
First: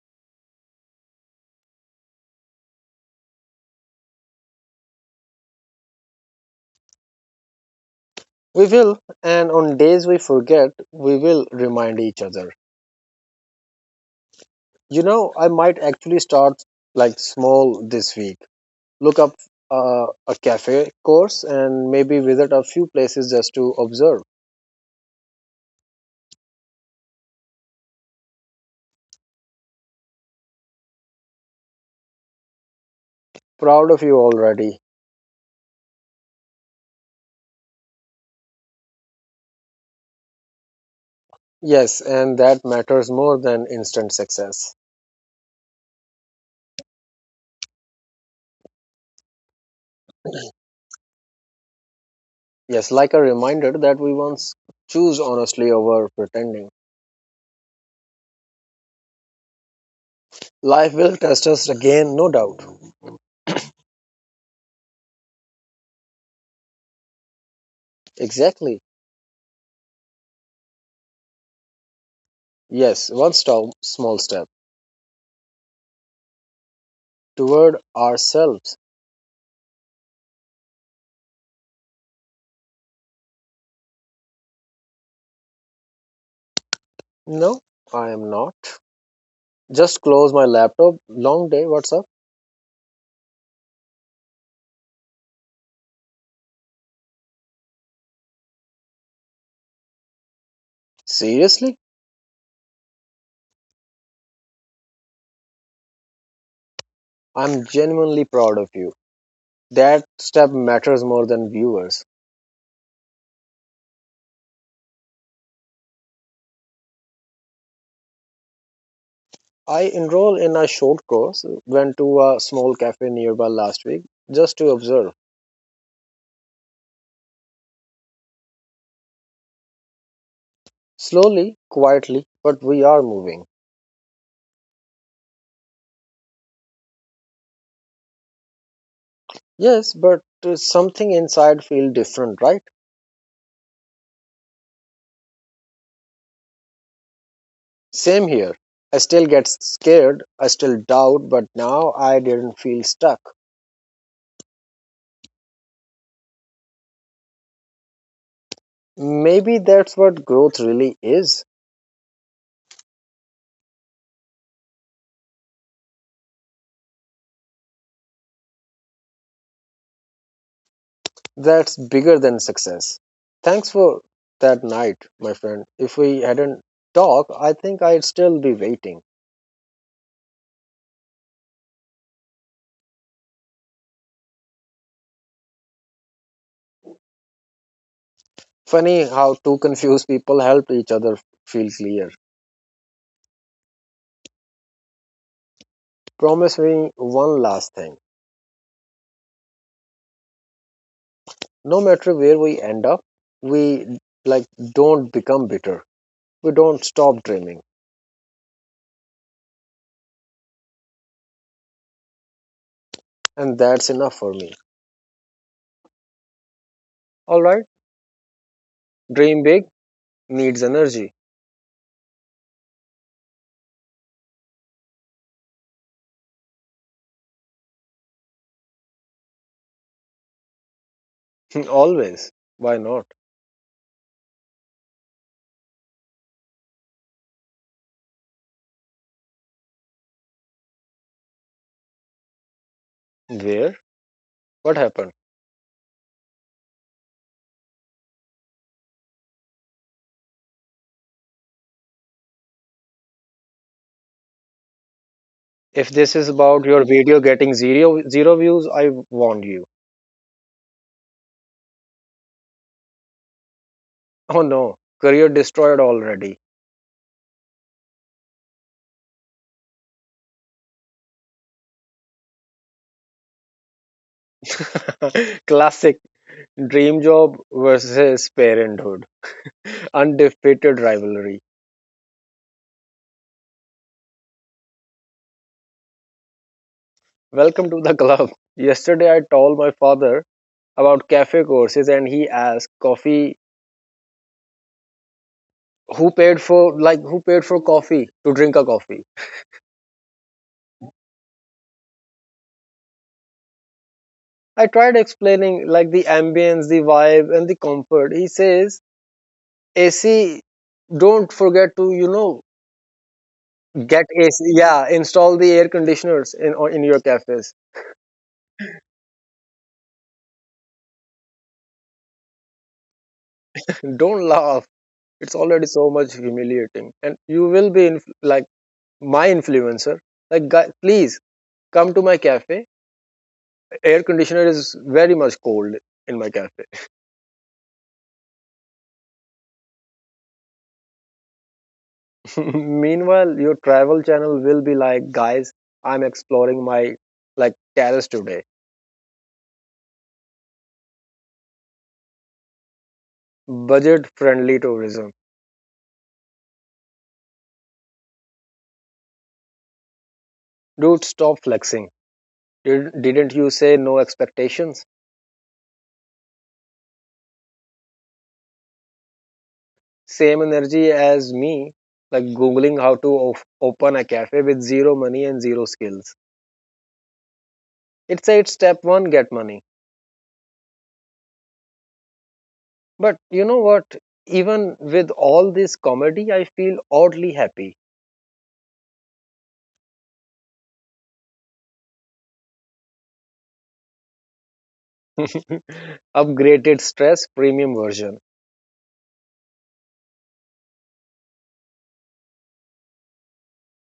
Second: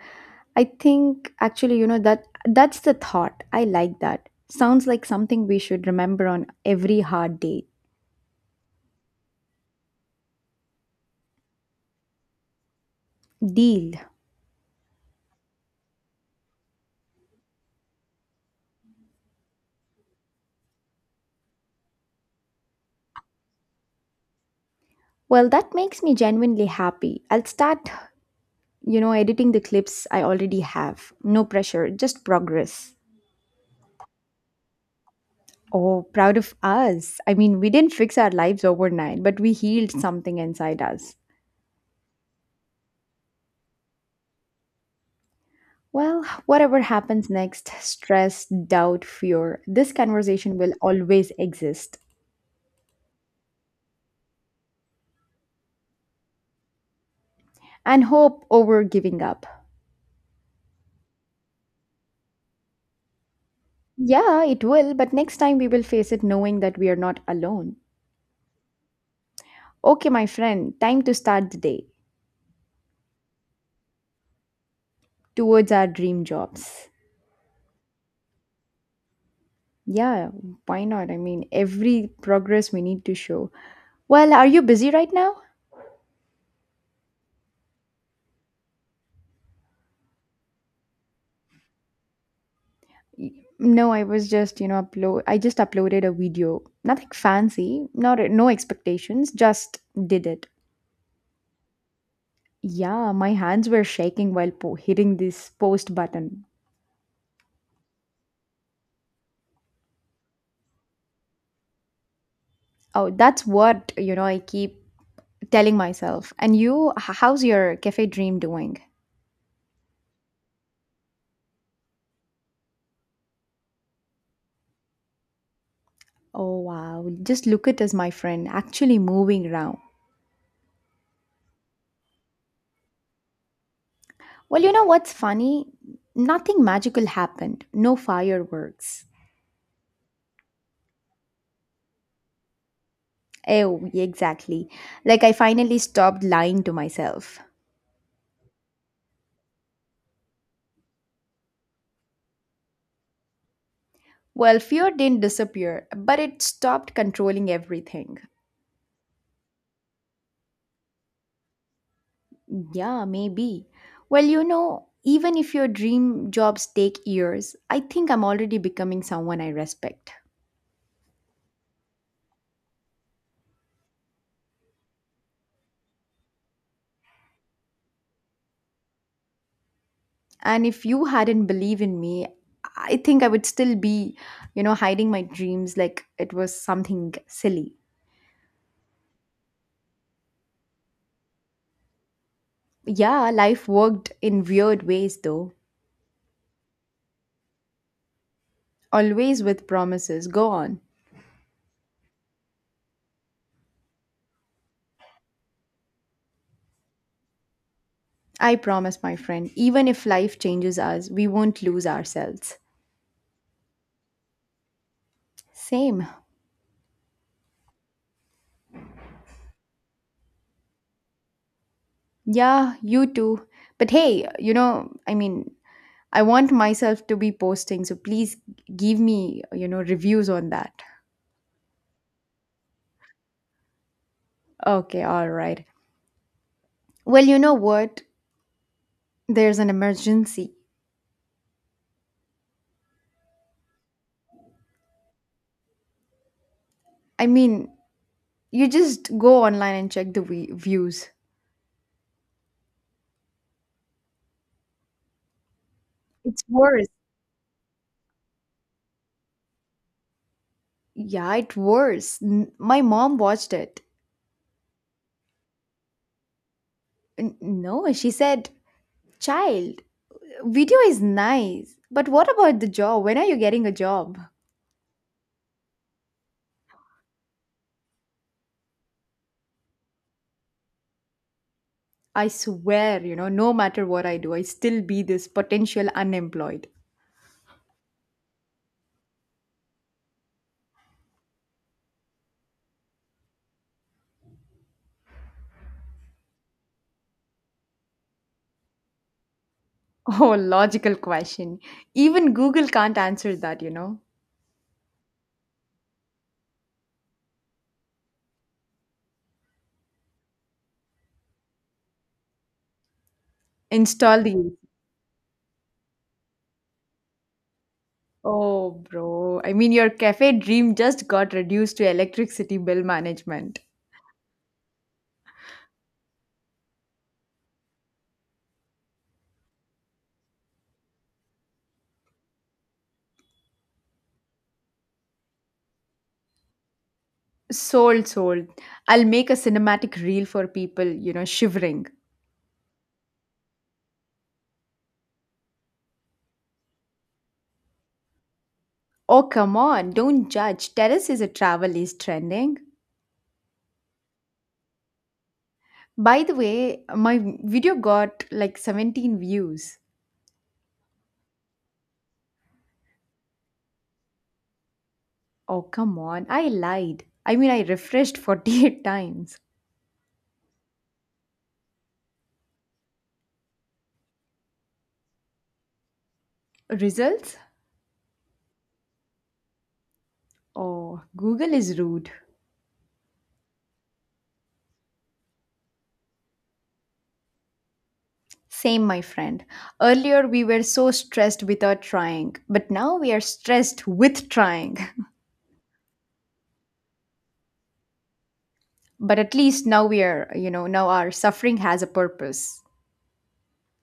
Speaker 2: I think actually, you know that that's the thought. I like that. Sounds like something we should remember on every hard day.
Speaker 1: We will, and on days we forget, we will remind each other.
Speaker 2: Deal.
Speaker 1: You know, I might actually start like small this week. Look up a cafe course and maybe visit a few places just to observe.
Speaker 2: Well, that makes me genuinely happy. I'll start, editing the clips I already have. No pressure, just progress.
Speaker 1: Proud of you already.
Speaker 2: Oh, proud of us. I mean, we didn't fix our lives overnight, but we healed something inside us.
Speaker 1: Yes, and that matters more than instant success.
Speaker 2: Well, whatever happens next, stress, doubt, fear, this conversation will always exist.
Speaker 1: Yes, like a reminder that we once choose honestly over pretending.
Speaker 2: And hope over giving up.
Speaker 1: Life will test us again, no doubt.
Speaker 2: Yeah, it will, but next time we will face it knowing that we are not alone.
Speaker 1: Exactly.
Speaker 2: Okay, my friend, time to start the day
Speaker 1: Yes, one stop, small step
Speaker 2: towards our dream jobs.
Speaker 1: toward ourselves.
Speaker 2: Yeah, why not? I mean, every progress we need to show. Well, are you busy right now?
Speaker 1: No, I am not. Just close my laptop. Long day. What's up?
Speaker 2: Y- No, I was just, upload I just uploaded a video. Nothing fancy, not no expectations, just did it.
Speaker 1: Seriously,
Speaker 2: Yeah, my hands were shaking while hitting this post button.
Speaker 1: I'm genuinely proud of you. That step matters more than viewers.
Speaker 2: Oh, that's what, I keep telling myself. And you, how's your cafe dream doing?
Speaker 1: I enrolled in a short course, went to a small cafe nearby last week just to observe.
Speaker 2: Oh, wow. Just look at us, my friend, actually moving around.
Speaker 1: Slowly, quietly, but we are moving.
Speaker 2: Well, you know what's funny? Nothing magical happened. No fireworks.
Speaker 1: Yes, but something inside feels different, right?
Speaker 2: Oh, exactly. Like I finally stopped lying to myself.
Speaker 1: Same here. I still get scared, I still doubt, but now I didn't feel stuck.
Speaker 2: Well, fear didn't disappear, but it stopped controlling everything.
Speaker 1: Maybe that's what growth really is.
Speaker 2: Yeah, maybe. Well, even if your dream jobs take years, I think I'm already becoming someone I respect.
Speaker 1: That's bigger than success. Thanks for that night, my friend. If we hadn't talked, I think I'd still be waiting.
Speaker 2: And if you hadn't believed in me, I think I would still be, hiding my dreams like it was something silly.
Speaker 1: Funny how two confused people helped each other feel clear.
Speaker 2: Yeah, life worked in weird ways though.
Speaker 1: Promise me one last thing.
Speaker 2: Always with promises. Go on.
Speaker 1: No matter where we end up, we like don't become bitter. We don't stop dreaming.
Speaker 2: I promise, my friend, even if life changes us, we won't lose ourselves.
Speaker 1: And that's enough for me.
Speaker 2: Same.
Speaker 1: Alright? Dream big needs energy.
Speaker 2: Yeah, you too. But hey, I mean, I want myself to be posting, so please give me, reviews on that.
Speaker 1: <laughs> Always. Why not?
Speaker 2: Okay, all right. Well, you know what? There's an emergency.
Speaker 1: Where? What happened?
Speaker 2: I mean, you just go online and check the views.
Speaker 1: If this is
Speaker 2: It's
Speaker 1: about your
Speaker 2: worse.
Speaker 1: video getting zero zero views, I warn you.
Speaker 2: Yeah, it was. My mom watched it.
Speaker 1: <laughs> Oh no, career destroyed already.
Speaker 2: No, she said, "Child, video is nice, but what about the job? When are you getting a job?"
Speaker 1: <laughs> Classic dream job versus parenthood. Undefeated rivalry.
Speaker 2: I swear, no matter what I do, I still be this potential unemployed. <laughs>
Speaker 1: Welcome to the club. Yesterday I told my father about cafe courses and he asked coffee who paid for coffee to drink a coffee.
Speaker 2: Oh, logical question. Even Google can't answer that.
Speaker 1: I tried explaining like the ambience, the vibe and the comfort. He says AC don't forget to you know Get
Speaker 2: Install
Speaker 1: AC,
Speaker 2: the.
Speaker 1: yeah, install the air conditioners in your cafes.
Speaker 2: Oh, bro. I mean, your cafe dream just got reduced to electricity bill management.
Speaker 1: <laughs> Don't laugh. It's already so much humiliating, and you will be like my influencer. Like, guy, please come to my cafe. Air conditioner is very much cold in my cafe.
Speaker 2: Sold, sold. I'll make a cinematic reel for people, shivering.
Speaker 1: <laughs> Meanwhile, your travel channel will be like, guys, I'm exploring my like terrace today.
Speaker 2: Oh, come on, don't judge. Terrace is a travel is trending.
Speaker 1: Budget friendly tourism.
Speaker 2: By the way, my video got like 17 views.
Speaker 1: Dude, stop flexing. Didn't you say no expectations?
Speaker 2: Oh, come on, I lied. I mean, I refreshed 48 <laughs> times.
Speaker 1: Same energy as me, like Googling how to open a cafe with zero money and zero skills.
Speaker 2: Results?
Speaker 1: It said step one, get money.
Speaker 2: Oh, Google is rude.
Speaker 1: But you know what? Even with all this comedy, I feel oddly happy.
Speaker 2: Same, my friend. Earlier, we were so stressed without trying, but now we are stressed with trying.
Speaker 1: <laughs> Upgraded stress premium version
Speaker 2: But at least now we are, now our suffering has a purpose.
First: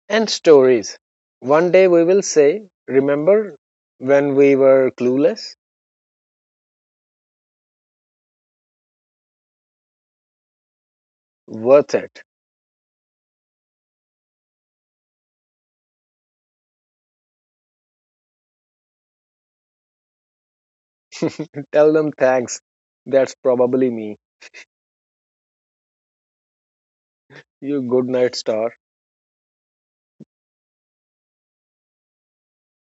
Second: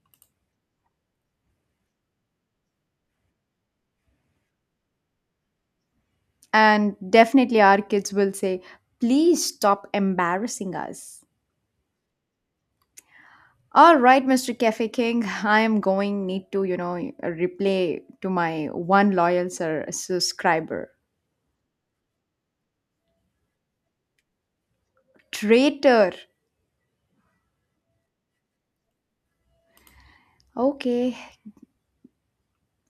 Speaker 1: and stories. One day we will say, Remember when we were clueless?
Speaker 2: And definitely our kids will say, "Please stop embarrassing us."
Speaker 1: Worth it.
Speaker 2: All right, Mr. Cafe King, <laughs> I am going need to, replay to my one loyal sir subscriber.
Speaker 1: <laughs> Tell them thanks. That's probably me.
Speaker 2: Traitor.
Speaker 1: You good night star.
Speaker 2: Okay,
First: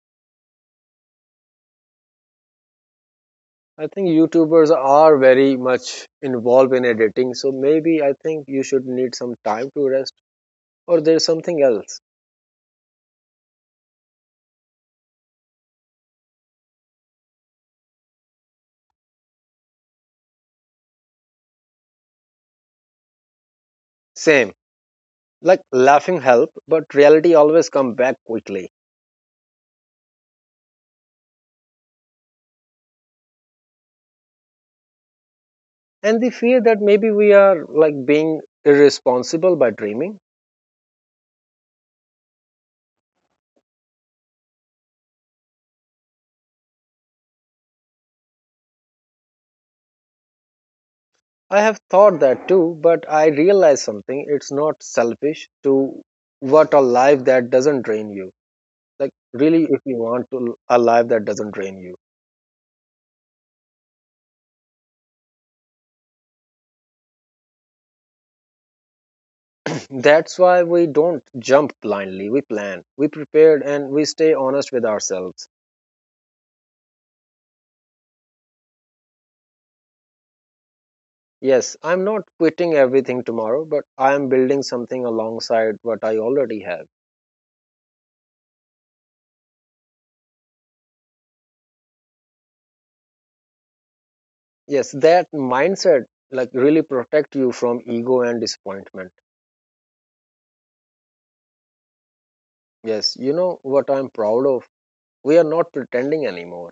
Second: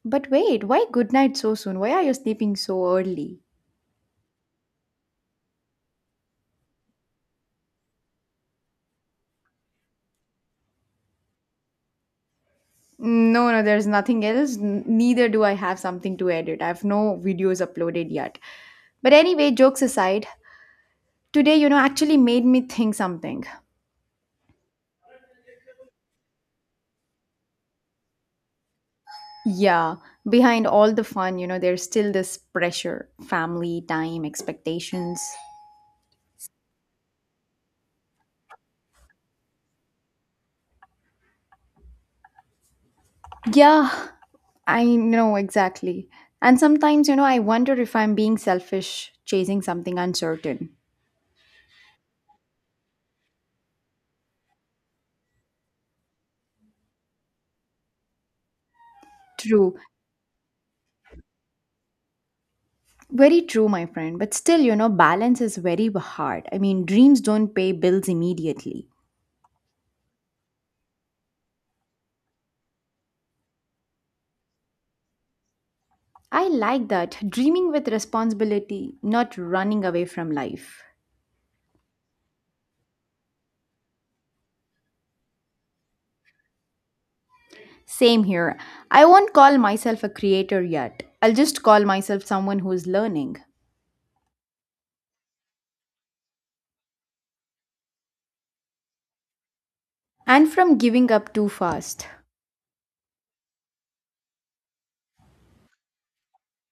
Speaker 2: but wait, why good night so soon? Why are you sleeping so early?
Speaker 1: I think YouTubers are very much involved in editing, so maybe I think you should need some time to rest or there's something else.
Speaker 2: No, no, there's nothing else. Neither do I have something to edit. I have no videos uploaded yet. But anyway, jokes aside, today, actually made me think something.
Speaker 1: Same. Like laughing help, but reality always come back quickly.
Speaker 2: Yeah, behind all the fun, there's still this pressure, family time, expectations.
Speaker 1: And the fear that maybe we are like being irresponsible by dreaming.
Speaker 2: Yeah, I know exactly. And sometimes, I wonder if I'm being selfish, chasing something uncertain.
Speaker 1: I have thought that too, but I realized something. It's not selfish to want a life that doesn't drain you. Like really
Speaker 2: True,
Speaker 1: if you want to a life that doesn't drain you.
Speaker 2: very true, my friend, but still, balance is very hard. I mean, dreams don't pay bills immediately.
Speaker 1: That's why we don't jump blindly. We plan, we prepare, and we stay honest with ourselves.
Speaker 2: I like that, dreaming with responsibility, not running away from life.
Speaker 1: Yes, I'm not quitting everything tomorrow, but I am building something alongside what I already have.
Speaker 2: Same here. I won't call myself a creator yet. I'll just call myself someone who's learning.
Speaker 1: Yes, that mindset like really protect you from ego and disappointment.
Speaker 2: And from giving up too fast.
Speaker 1: Yes, you know what I'm proud of? We are not pretending anymore.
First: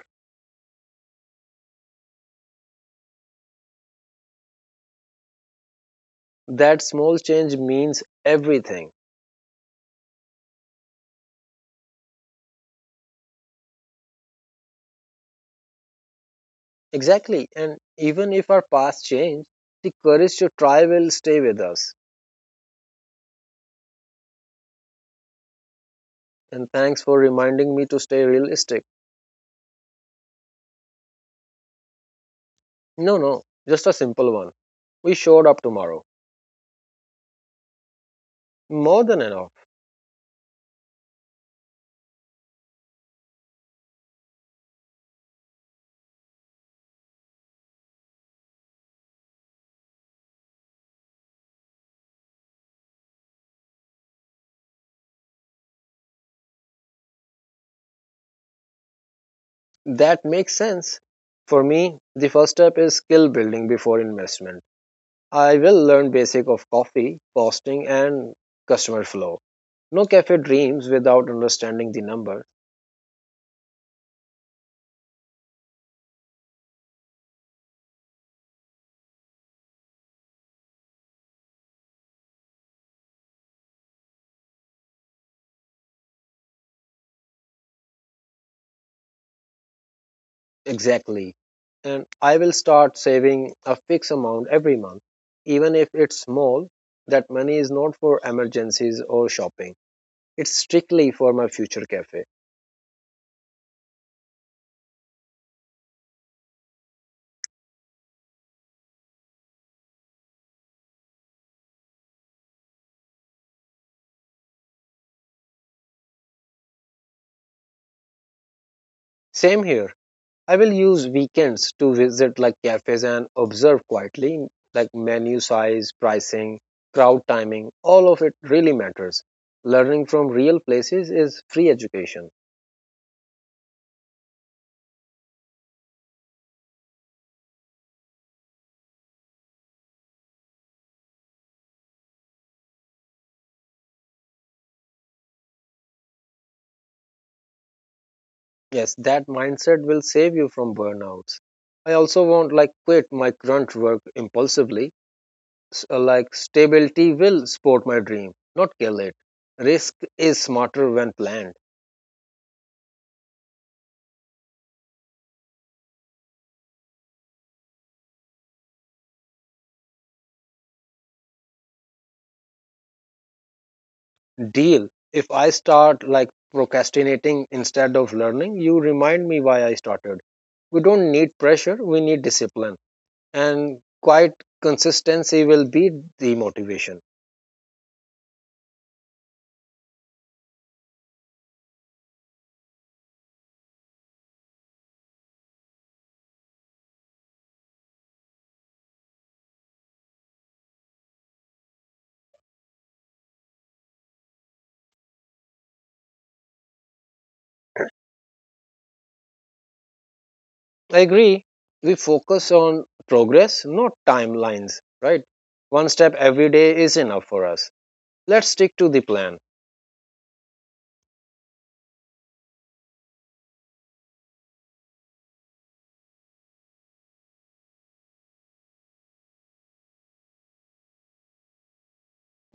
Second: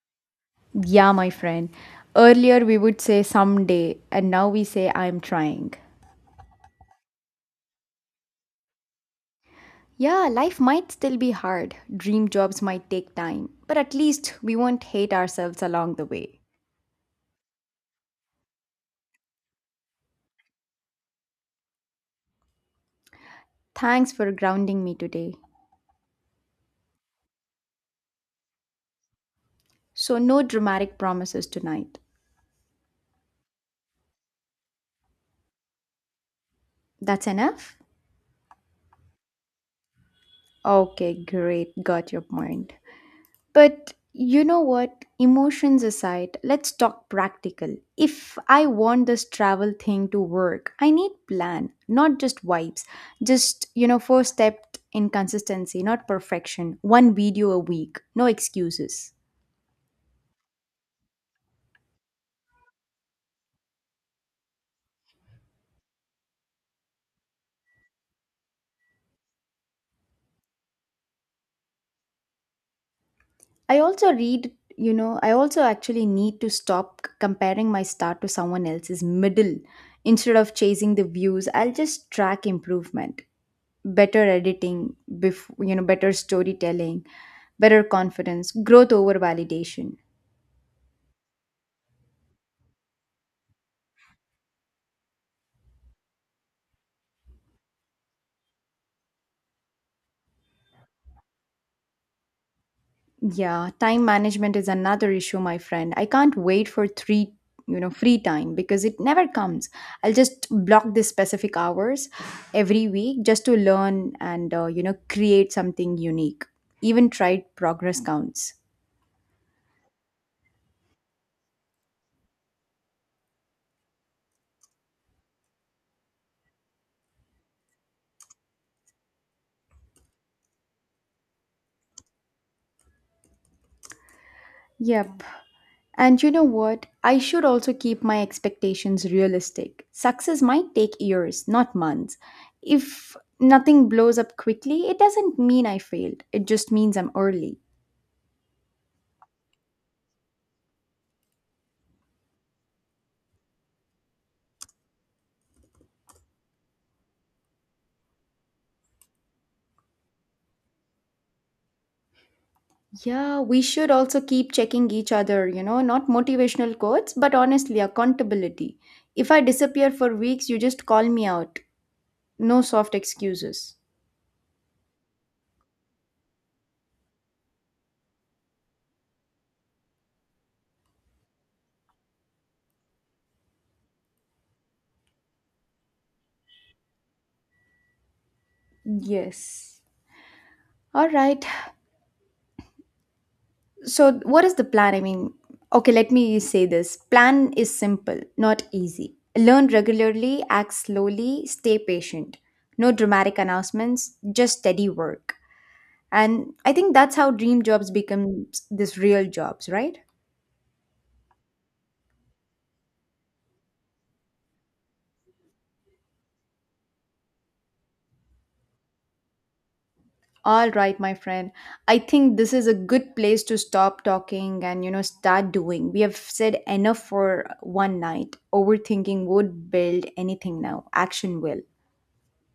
Speaker 2: Yeah, my friend. Earlier we would say someday, and now we say I'm trying.
Speaker 1: That small change means everything.
Speaker 2: Yeah, life might still be hard. Dream jobs might take time. But at least we won't hate ourselves along the way.
Speaker 1: Exactly. And even if our past change, the courage to try will stay with us.
Speaker 2: Thanks for grounding me today.
Speaker 1: And thanks for reminding me to stay realistic.
Speaker 2: So, no dramatic promises tonight.
Speaker 1: No, no, just a simple one. We showed up tomorrow.
Speaker 2: That's enough?
Speaker 1: More than enough.
Speaker 2: Okay, great. Got your point. But you know what? Emotions aside, let's talk practical. If I want this travel thing to work, I need plan, not just vibes. Just, first step in consistency, not perfection. One video a week, no excuses.
Speaker 1: That makes sense. For me, the first step is skill building before investment. I will learn basic of coffee, costing and customer flow. No cafe dreams without understanding the number
Speaker 2: I also read, I also actually need to stop comparing my start to someone else's middle. Instead of chasing the views, I'll just track improvement. Better editing, before better storytelling, better confidence, growth over validation.
Speaker 1: exactly. And I will start saving a fixed amount every month, even if it's small. That money is not for emergencies or shopping. It's strictly for my future cafe.
Speaker 2: Yeah, time management is another issue, my friend. I can't wait for three, free time because it never comes. I'll just block these specific hours every week just to learn and create something unique. Even tried, progress counts.
Speaker 1: Same here. I will use weekends to visit like cafes and observe quietly, like menu size, pricing, crowd timing, all of it really matters. Learning from real places is free education.
Speaker 2: Yeah. And you know what? I should also keep my expectations realistic. Success might take years, not months. If nothing blows up quickly, it doesn't mean I failed. It just means I'm early.
Speaker 1: Yes, that mindset will save you from burnouts. I also won't like quit my grunt work impulsively. Like stability will support my dream, not kill it. Risk is smarter when planned.
Speaker 2: Yeah, we should also keep checking each other, not motivational quotes, but honestly, accountability. If I disappear for weeks, you just call me out. No soft excuses.
Speaker 1: Deal. If I start like procrastinating instead of learning, you remind me why I started. We don't need pressure, we need discipline. And quite consistency will be the motivation.
Speaker 2: Yes. All right. So, what is the plan? I mean, okay, let me say this plan is simple, not easy. Learn regularly, act slowly, stay patient. No dramatic announcements, just steady work. And I think that's how dream jobs become this real jobs, right?
Speaker 1: I agree. We focus on progress, not timelines, right? One step every day is enough for us. Let's stick to the plan.
Speaker 2: All right, my friend. I think this is a good place to stop talking and, start doing. We have said enough for one night. Overthinking would build anything now. Action will.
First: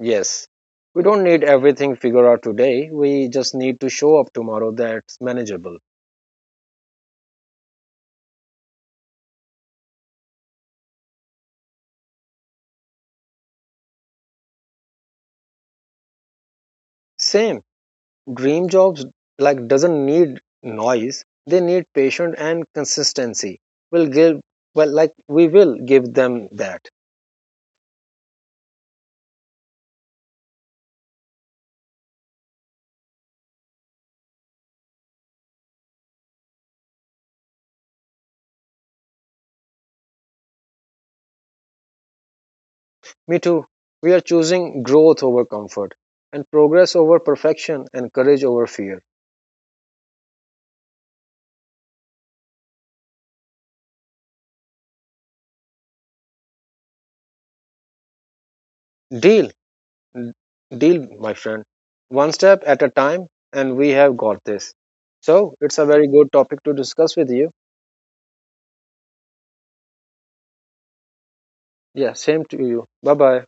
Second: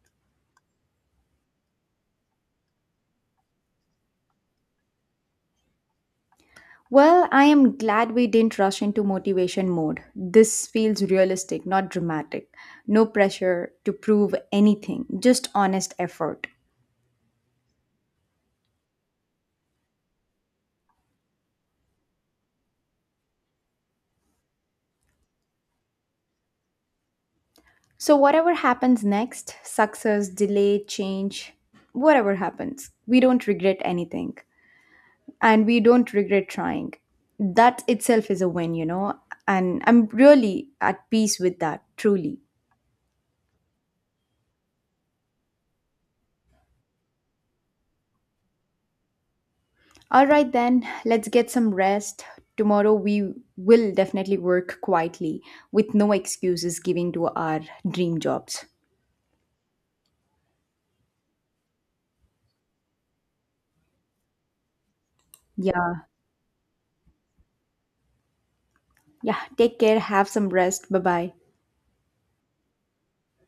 Speaker 1: Yes. We don't need everything figured out today. We just need to show up tomorrow, that's manageable.
Speaker 2: Well, I am glad we didn't rush into motivation mode. This feels realistic, not dramatic. No pressure to prove anything, just honest effort.
Speaker 1: Same, dream jobs like doesn't need noise, they need patience and consistency, will give, well, like we will give them that.
Speaker 2: So, whatever happens next, success, delay, change, whatever happens, we don't regret anything, and we don't regret trying. That itself is a win, and I'm really at peace with that, truly.
Speaker 1: Me too, we are choosing growth over comfort and progress over perfection and courage over fear.
Speaker 2: All right, then, let's get some rest. Tomorrow we will definitely work quietly with no excuses given to our dream jobs.
Speaker 1: Deal. Deal, my friend. One step at a time and we have got this. So it's a
Speaker 2: Yeah,
Speaker 1: very good topic to discuss with you.
Speaker 2: yeah, take care, have some rest. Bye bye.
Speaker 1: Yeah, same to you. Bye bye.